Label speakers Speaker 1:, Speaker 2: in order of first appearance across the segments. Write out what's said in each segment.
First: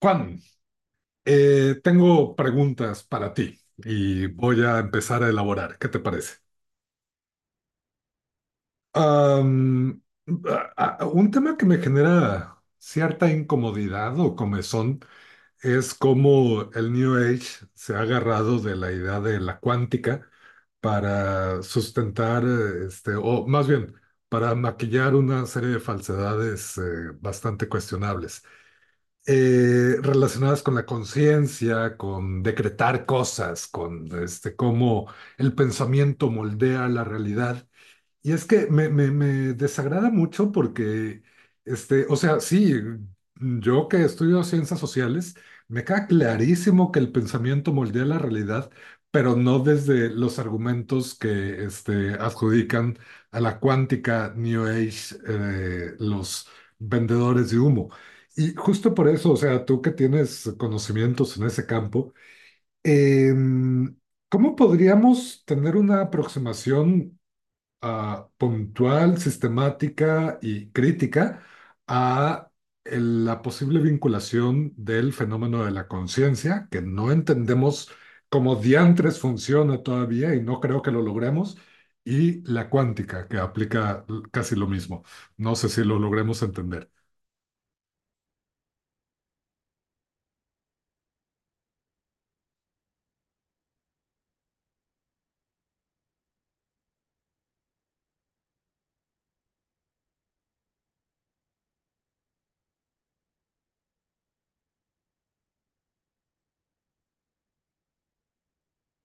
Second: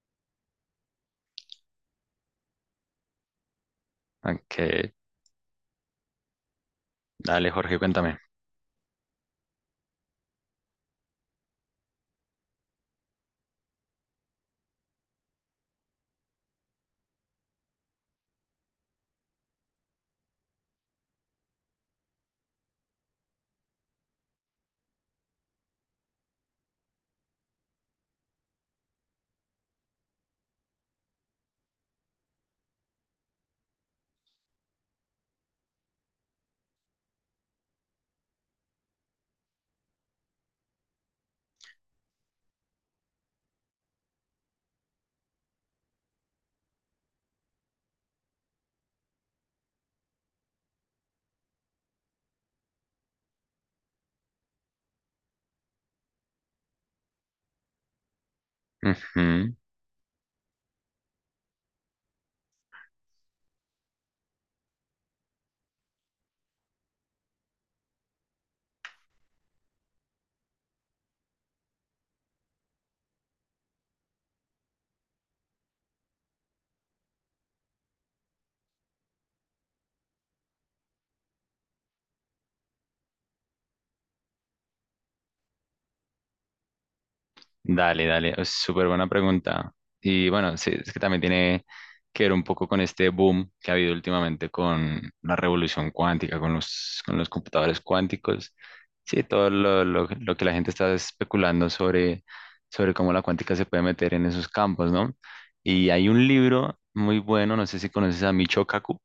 Speaker 1: Juan, tengo preguntas para ti y
Speaker 2: Ok,
Speaker 1: voy a empezar a elaborar. ¿Qué te parece?
Speaker 2: dale, Jorge, cuéntame.
Speaker 1: Am, un tema que me genera cierta incomodidad o comezón es cómo el New Age se ha agarrado de la idea de la cuántica para sustentar, o más bien, para maquillar una serie de falsedades bastante cuestionables, relacionadas con la conciencia, con decretar cosas, con cómo el pensamiento moldea la realidad. Y es que me desagrada mucho porque, o sea, sí, yo que estudio ciencias sociales, me queda clarísimo que el pensamiento moldea la realidad, pero no desde los argumentos que adjudican a la cuántica New Age los vendedores de humo. Y justo por eso, o
Speaker 2: Ujú.
Speaker 1: sea, tú que tienes conocimientos en ese campo, em, ¿cómo podríamos tener una aproximación puntual, sistemática y crítica a la posible vinculación del fenómeno de la conciencia, que no entendemos cómo diantres funciona todavía y no creo que lo logremos, y la cuántica, que aplica casi lo mismo? No sé si lo logremos entender.
Speaker 2: Dale, dale, es súper buena pregunta. Y bueno, sí, es que también tiene que ver un poco con este boom que ha habido últimamente con la revolución cuántica, con con los computadores cuánticos. Sí, todo lo que la gente está especulando sobre cómo la cuántica se puede meter en esos campos, ¿no? Y hay un libro muy bueno, no sé si conoces a Michio Kaku.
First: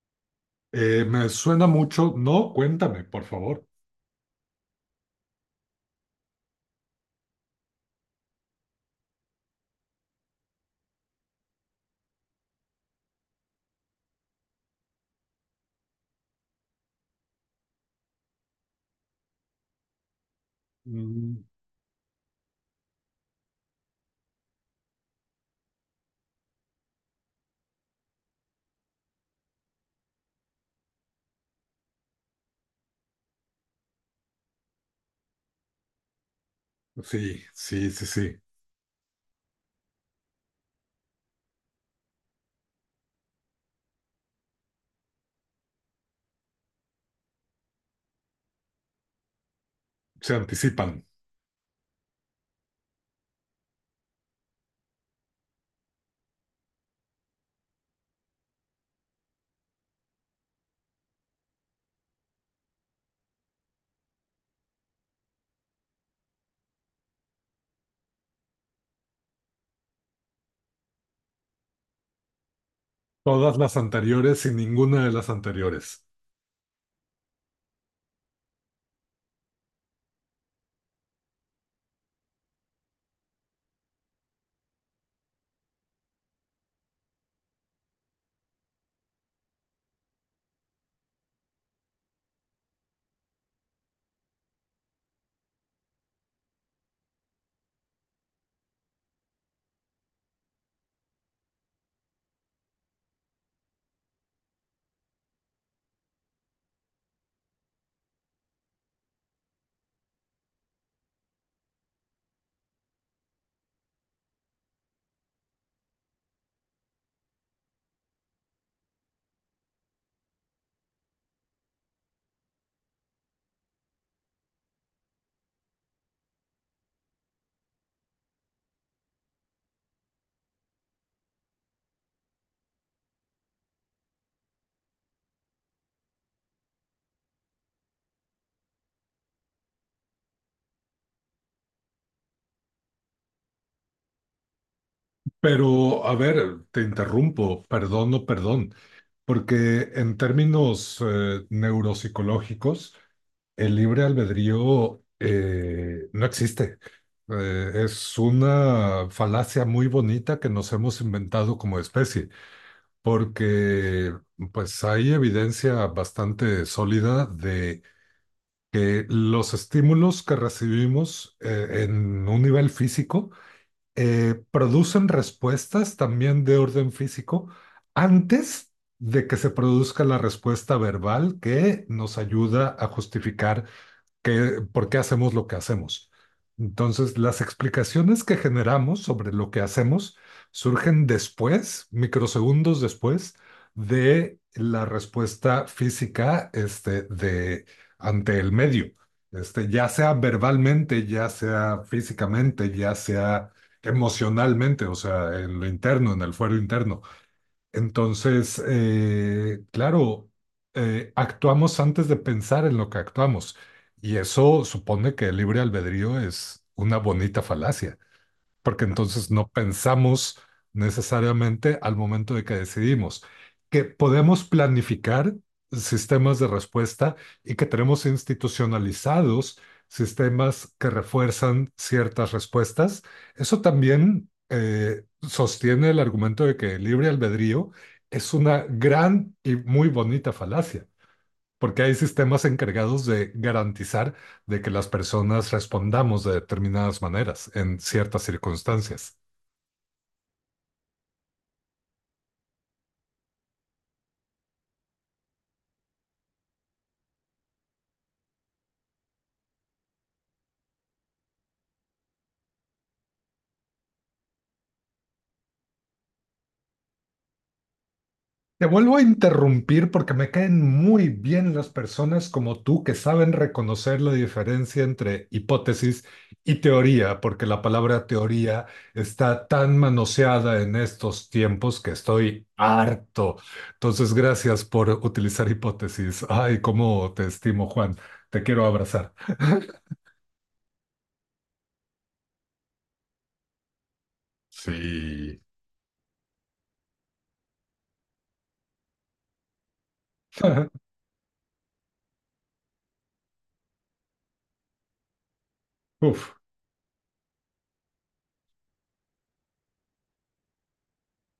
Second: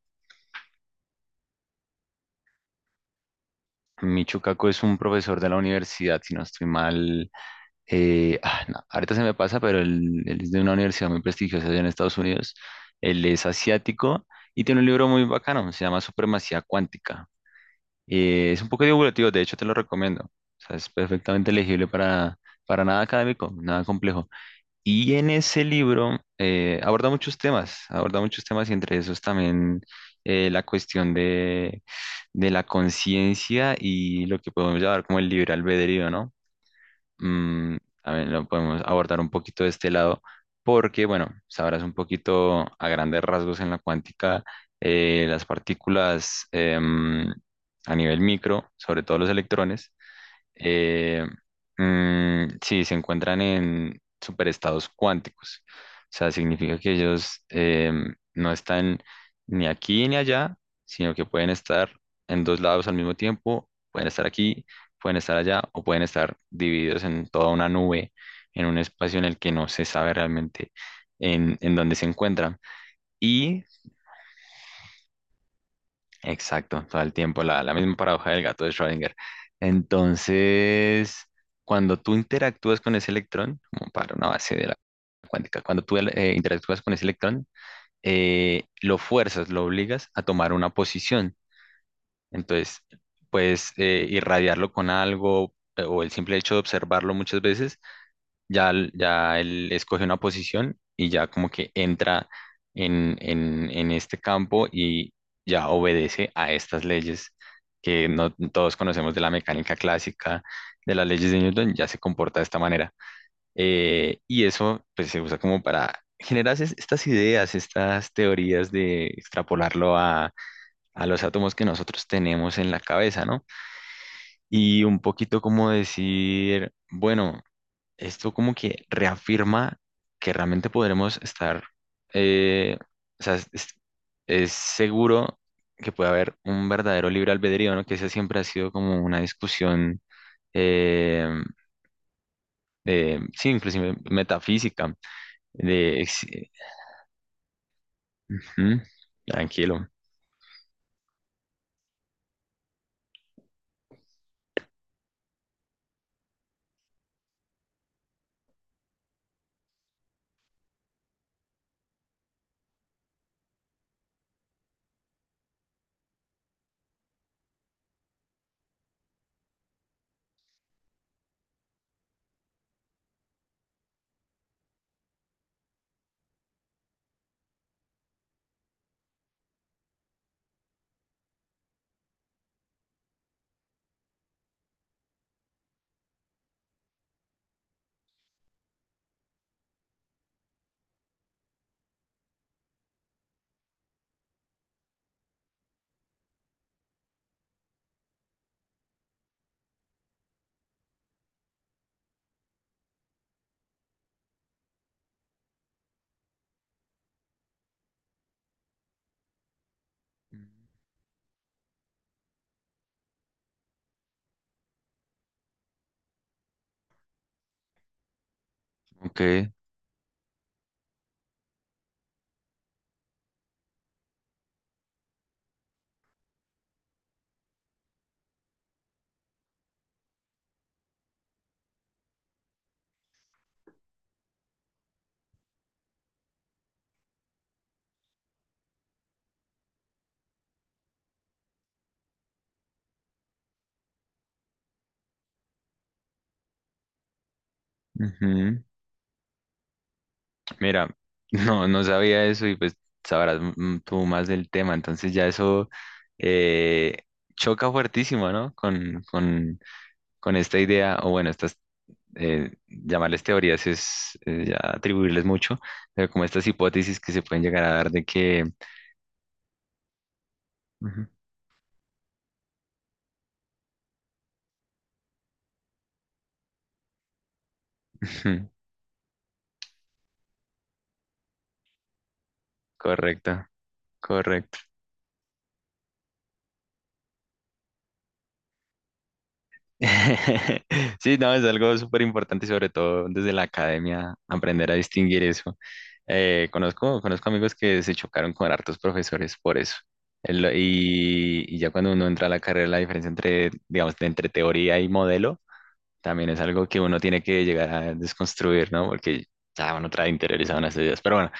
Speaker 1: Me suena mucho. No, cuéntame, por favor.
Speaker 2: Michio Kaku es un profesor de la universidad, si no estoy mal. No, ahorita se me pasa, pero él es de una universidad muy prestigiosa allá en Estados Unidos. Él es asiático y tiene un libro muy bacano, se llama Supremacía Cuántica. Es un poco divulgativo, de hecho te lo recomiendo. O sea, es
Speaker 1: Mm,
Speaker 2: perfectamente legible, para nada académico, nada complejo. Y en ese libro aborda muchos temas, aborda muchos temas, y entre esos también la cuestión de la conciencia y lo que podemos llamar como el libre albedrío, ¿no?
Speaker 1: sí,
Speaker 2: mm,
Speaker 1: sí, sí,
Speaker 2: también
Speaker 1: sí.
Speaker 2: lo podemos abordar un poquito de este lado, porque, bueno, sabrás un poquito a grandes rasgos, en la cuántica las partículas a nivel micro, sobre todo los electrones,
Speaker 1: Se anticipan.
Speaker 2: eh, sí, se encuentran en superestados cuánticos. O sea, significa que ellos no están ni aquí ni allá, sino que pueden estar en dos lados al mismo tiempo: pueden estar aquí, pueden estar allá, o pueden estar divididos en toda una nube, en un espacio en el que no se sabe realmente en dónde se encuentran.
Speaker 1: Todas
Speaker 2: Y
Speaker 1: las anteriores y ninguna de las anteriores.
Speaker 2: Exacto, todo el tiempo, la misma paradoja del gato de Schrödinger. Entonces, cuando tú interactúas con ese electrón, como para una base de la cuántica, cuando tú interactúas con ese electrón, lo fuerzas, lo obligas a tomar una posición. Entonces, puedes irradiarlo con algo, o el simple hecho de observarlo muchas veces ya, ya él escoge una posición y ya como que entra en este campo y ya obedece a estas leyes que no todos conocemos, de la mecánica clásica, de las leyes de Newton. Ya se comporta de esta manera. Y eso pues se usa como para generar estas ideas, estas teorías, de extrapolarlo a los átomos que nosotros tenemos en la cabeza, ¿no? Y un poquito como decir, bueno, esto como que reafirma que realmente podremos estar, eh, o sea, es seguro que puede haber un verdadero libre albedrío, ¿no? Que esa siempre ha sido como una discusión eh, sí, inclusive metafísica, de,
Speaker 1: Pero, a
Speaker 2: ex-
Speaker 1: ver, te interrumpo, perdón, no perdón,
Speaker 2: ¿Mm? Tranquilo.
Speaker 1: porque en términos neuropsicológicos, el libre albedrío no existe. Es una falacia muy bonita que nos hemos inventado como especie, porque pues hay evidencia bastante sólida de que los estímulos que recibimos en un nivel físico producen respuestas también de orden físico antes de que se produzca la respuesta verbal que nos ayuda a justificar que, por qué hacemos lo que hacemos. Entonces, las explicaciones que generamos sobre lo que hacemos surgen después, microsegundos después, de la respuesta física, de, ante el medio, ya sea verbalmente, ya sea físicamente, ya sea emocionalmente, o sea, en lo interno, en el fuero interno. Entonces, claro, actuamos antes de pensar en lo que actuamos. Y eso supone que el libre albedrío es una bonita falacia porque entonces no
Speaker 2: Ok,
Speaker 1: pensamos necesariamente al momento de que decidimos, que podemos planificar sistemas de respuesta y que tenemos institucionalizados sistemas que refuerzan ciertas respuestas. Eso también sostiene el argumento de que el libre albedrío es una gran y muy bonita falacia porque hay sistemas encargados de garantizar de que las personas respondamos de determinadas maneras en ciertas
Speaker 2: ujú.
Speaker 1: circunstancias.
Speaker 2: Mira, no, no sabía eso, y pues sabrás, tú más del tema, entonces ya eso eh, choca fuertísimo, ¿no? Con esta idea, o bueno, estas, llamarles teorías es ya atribuirles mucho, pero como estas hipótesis que se pueden llegar a dar de que...
Speaker 1: Te vuelvo a interrumpir porque me caen
Speaker 2: Ujú,
Speaker 1: muy bien las personas como tú que saben reconocer la diferencia entre hipótesis y teoría, porque la palabra
Speaker 2: ujú.
Speaker 1: teoría está tan manoseada en estos tiempos que estoy harto.
Speaker 2: Correcto,
Speaker 1: Entonces,
Speaker 2: correcto.
Speaker 1: gracias por utilizar hipótesis. Ay, cómo te estimo, Juan. Te quiero abrazar.
Speaker 2: Sí, no, es algo súper importante, y sobre todo desde la academia, aprender a distinguir
Speaker 1: Sí.
Speaker 2: eso. Conozco amigos que se chocaron con hartos profesores por eso. Y ya cuando uno entra a la carrera, la diferencia entre, digamos, entre teoría y modelo también
Speaker 1: Uf.
Speaker 2: es algo que uno tiene que llegar a desconstruir, ¿no? Porque ya uno trae interiorizado en esas ideas. Pero bueno,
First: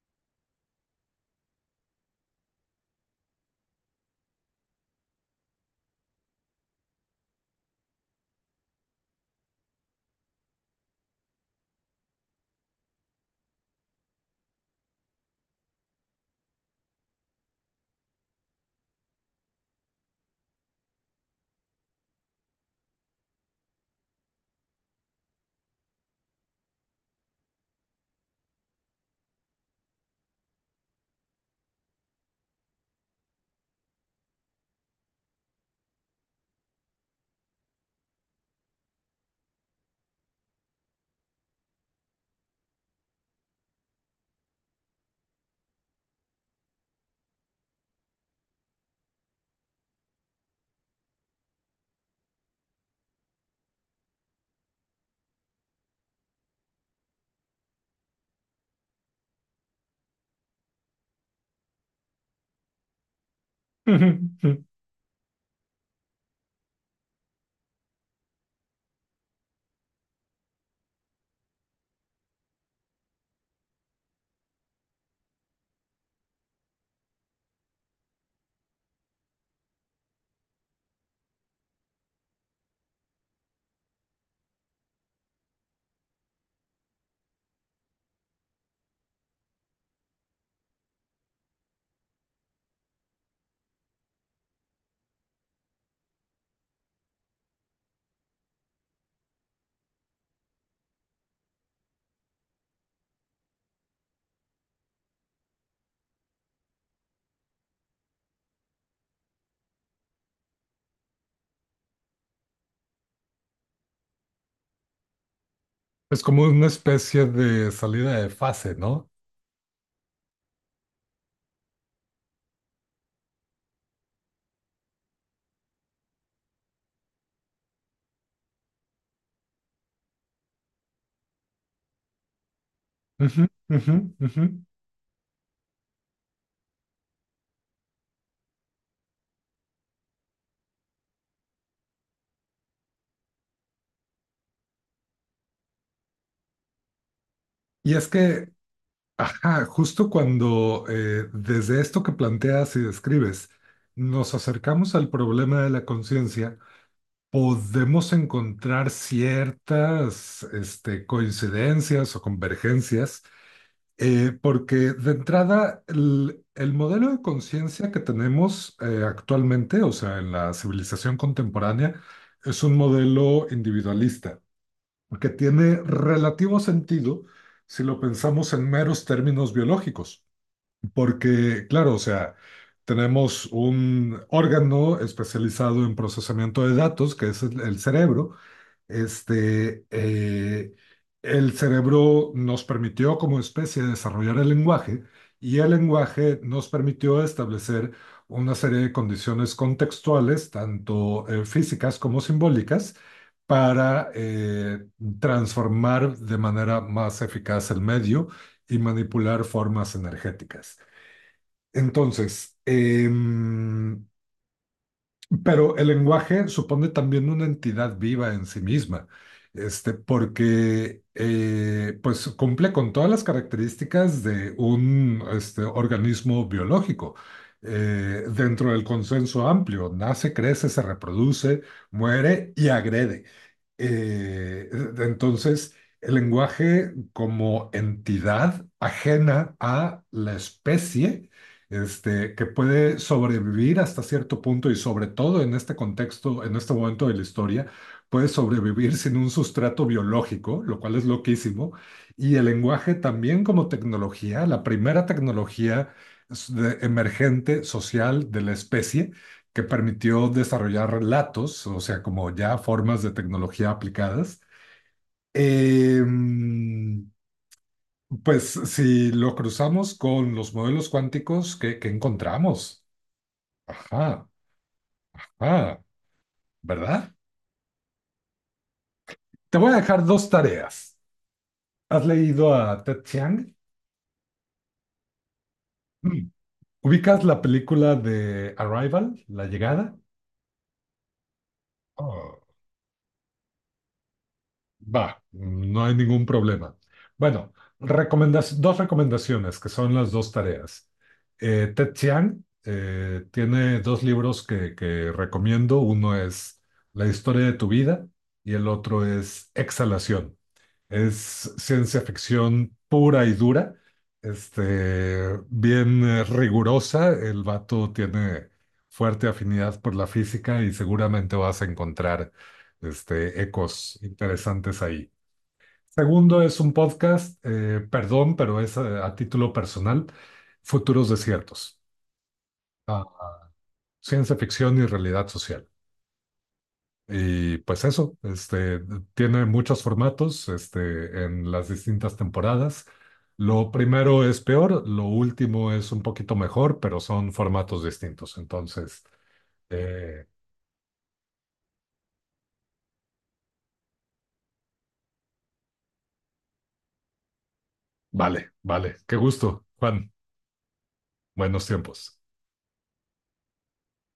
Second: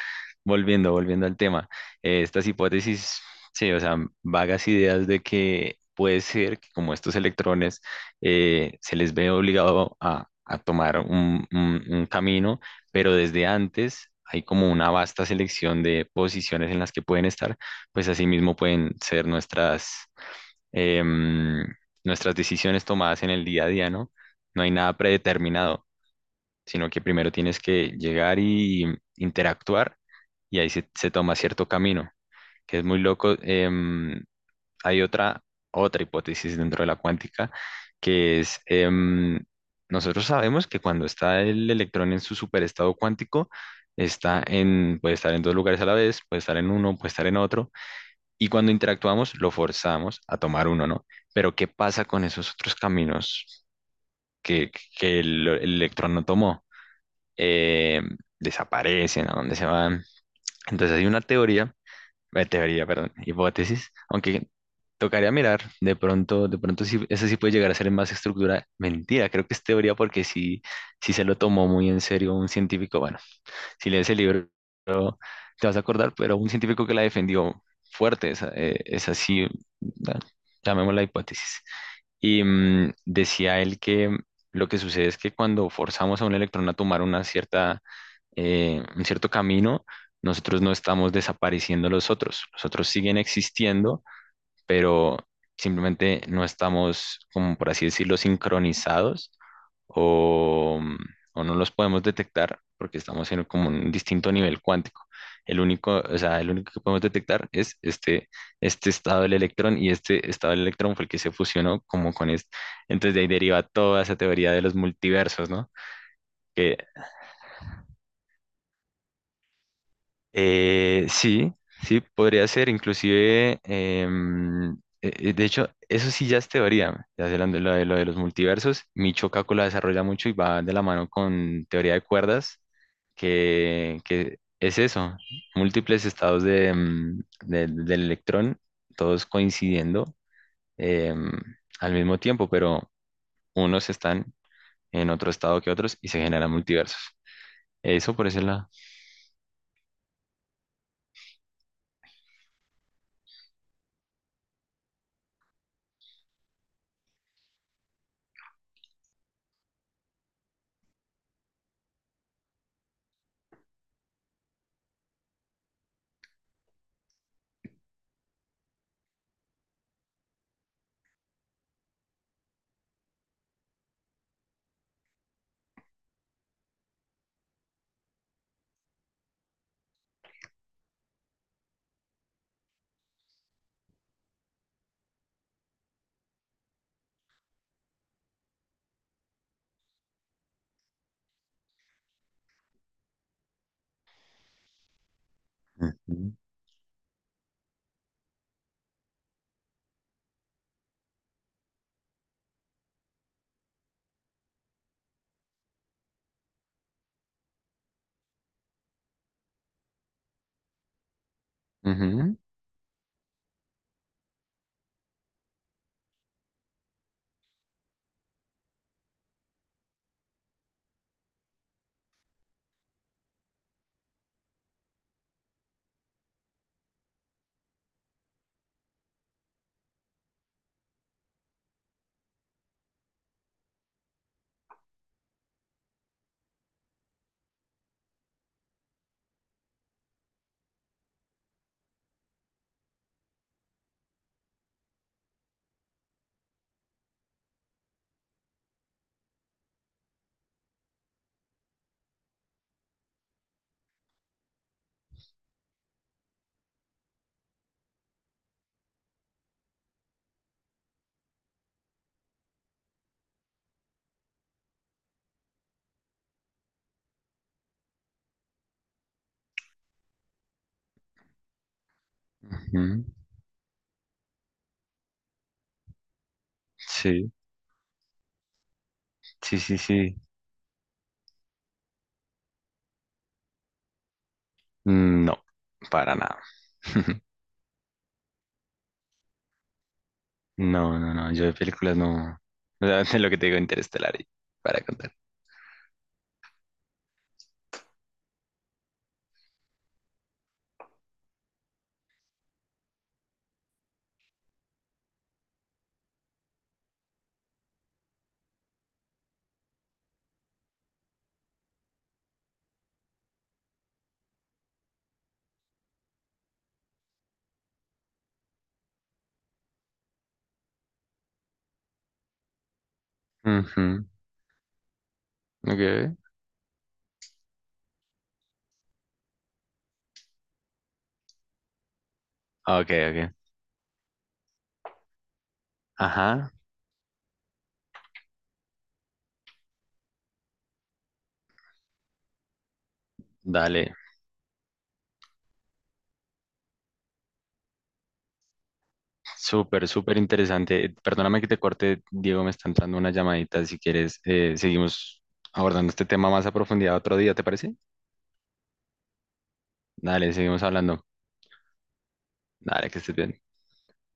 Speaker 2: volviendo al tema, estas hipótesis, sí, o sea, vagas ideas de que puede ser que, como estos electrones se les ve obligado a tomar un camino, pero desde antes hay como una vasta selección de posiciones en las que pueden estar, pues asimismo pueden ser nuestras, em, nuestras decisiones tomadas en el día a día, ¿no? No hay nada predeterminado, sino que primero tienes que llegar y interactuar, y ahí se toma cierto camino, que es muy loco. Hay otra hipótesis dentro de la cuántica, que es, nosotros sabemos que cuando está el electrón en su superestado cuántico, puede estar en dos lugares a la vez, puede estar en uno, puede estar en otro, y cuando interactuamos lo forzamos a tomar uno, ¿no? Pero ¿qué pasa con esos otros caminos que, que el electrón no tomó? eh, Desaparecen, a dónde se van. Entonces hay una teoría, teoría, perdón, hipótesis, aunque tocaría mirar, de pronto sí, eso sí puede llegar a ser más estructura. Mentira, creo que es teoría porque sí, sí se lo tomó muy en serio un científico. Bueno, si lees el libro te vas a acordar, pero un científico que la defendió fuerte, esa, esa sí, la- llamémosla hipótesis. Y decía él que lo que sucede es que cuando forzamos a un electrón a tomar una cierta, un cierto camino, nosotros no estamos desapareciendo los otros. Los otros siguen existiendo, pero simplemente no estamos, como por así decirlo, sincronizados, o, o no los podemos detectar porque estamos en como un distinto nivel cuántico. El único, o sea, el único que podemos detectar es este, este estado del electrón, y este estado del electrón fue el que se fusionó como con este. Entonces de ahí deriva toda esa teoría de los multiversos, ¿no?
Speaker 1: Es como una
Speaker 2: Que
Speaker 1: especie de salida de fase, ¿no?
Speaker 2: Sí, sí, podría ser, inclusive, de hecho, eso sí ya es teoría, ya sé, lo de los multiversos. Michio Kaku la desarrolla mucho y va de la mano con teoría de cuerdas,
Speaker 1: Ujú, ujú,
Speaker 2: que
Speaker 1: ujú.
Speaker 2: es eso, múltiples estados de, del electrón, todos coincidiendo em, al mismo tiempo, pero unos están en otro estado que otros y se generan multiversos.
Speaker 1: Y es
Speaker 2: Eso por ese
Speaker 1: que,
Speaker 2: lado.
Speaker 1: ajá, justo cuando desde esto que planteas y describes, nos acercamos al problema de la conciencia, podemos encontrar ciertas coincidencias o convergencias. Porque de entrada, el modelo de conciencia que tenemos actualmente, o sea, en la civilización contemporánea, es un modelo individualista, que tiene relativo sentido si lo pensamos en meros términos biológicos, porque, claro, o sea, tenemos un órgano especializado en procesamiento de datos, que es el cerebro, este, eh, el cerebro nos permitió como especie desarrollar el lenguaje y el
Speaker 2: Ujú,
Speaker 1: lenguaje nos permitió establecer una serie de condiciones contextuales, tanto físicas como simbólicas, para transformar de manera más eficaz el medio y manipular formas energéticas.
Speaker 2: ujú,
Speaker 1: Entonces, pero el lenguaje supone también una entidad viva en sí misma, porque pues cumple con todas las características de un organismo biológico, dentro del consenso amplio: nace, crece, se reproduce, muere y agrede. Eh, entonces, el lenguaje como entidad ajena a la especie, que puede sobrevivir hasta cierto punto y sobre todo en este contexto, en este momento de la historia, puede sobrevivir sin un sustrato biológico, lo cual es loquísimo, y el lenguaje también como tecnología, la primera tecnología emergente social de la especie que permitió desarrollar relatos, o sea, como ya formas de tecnología aplicadas. Em, pues si lo cruzamos con los modelos cuánticos, ¿que qué encontramos?
Speaker 2: ujú.
Speaker 1: Ajá, ajá, ¿verdad?
Speaker 2: Sí,
Speaker 1: Te
Speaker 2: sí,
Speaker 1: voy a
Speaker 2: sí,
Speaker 1: dejar
Speaker 2: sí.
Speaker 1: dos tareas. ¿Has leído a Ted Chiang?
Speaker 2: No, para
Speaker 1: Mm.
Speaker 2: nada.
Speaker 1: ¿Ubicas la película de Arrival, La Llegada?
Speaker 2: No, no, no. Yo de películas
Speaker 1: Oh,
Speaker 2: no. O sea, de lo que te digo, Interestelar, y para contar.
Speaker 1: va, no hay ningún problema. Bueno, dos recomendaciones que son las dos tareas. Ted Chiang tiene dos libros que recomiendo. Uno es La historia de tu vida y el otro es Exhalación. Es ciencia ficción pura y dura, bien rigurosa. El vato tiene fuerte afinidad por la física y seguramente vas a encontrar ecos
Speaker 2: Ujú.
Speaker 1: interesantes ahí.
Speaker 2: Ok,
Speaker 1: Segundo es un podcast, perdón, pero es, a título personal, Futuros Desiertos.
Speaker 2: ok,
Speaker 1: Ah,
Speaker 2: ok.
Speaker 1: ciencia ficción y realidad social.
Speaker 2: Ajá,
Speaker 1: Y pues eso, tiene muchos formatos, en las distintas temporadas. Lo
Speaker 2: dale.
Speaker 1: primero es peor, lo último es un poquito mejor, pero son formatos distintos. Entonces,
Speaker 2: Súper, súper
Speaker 1: eh,
Speaker 2: interesante. Perdóname que te corte, Diego, me está entrando una llamadita. Si quieres, seguimos abordando este tema más a profundidad otro día, ¿te parece?
Speaker 1: vale, vale. Qué gusto, Juan.
Speaker 2: Dale, seguimos hablando.
Speaker 1: Buenos tiempos.
Speaker 2: Dale, que estés bien.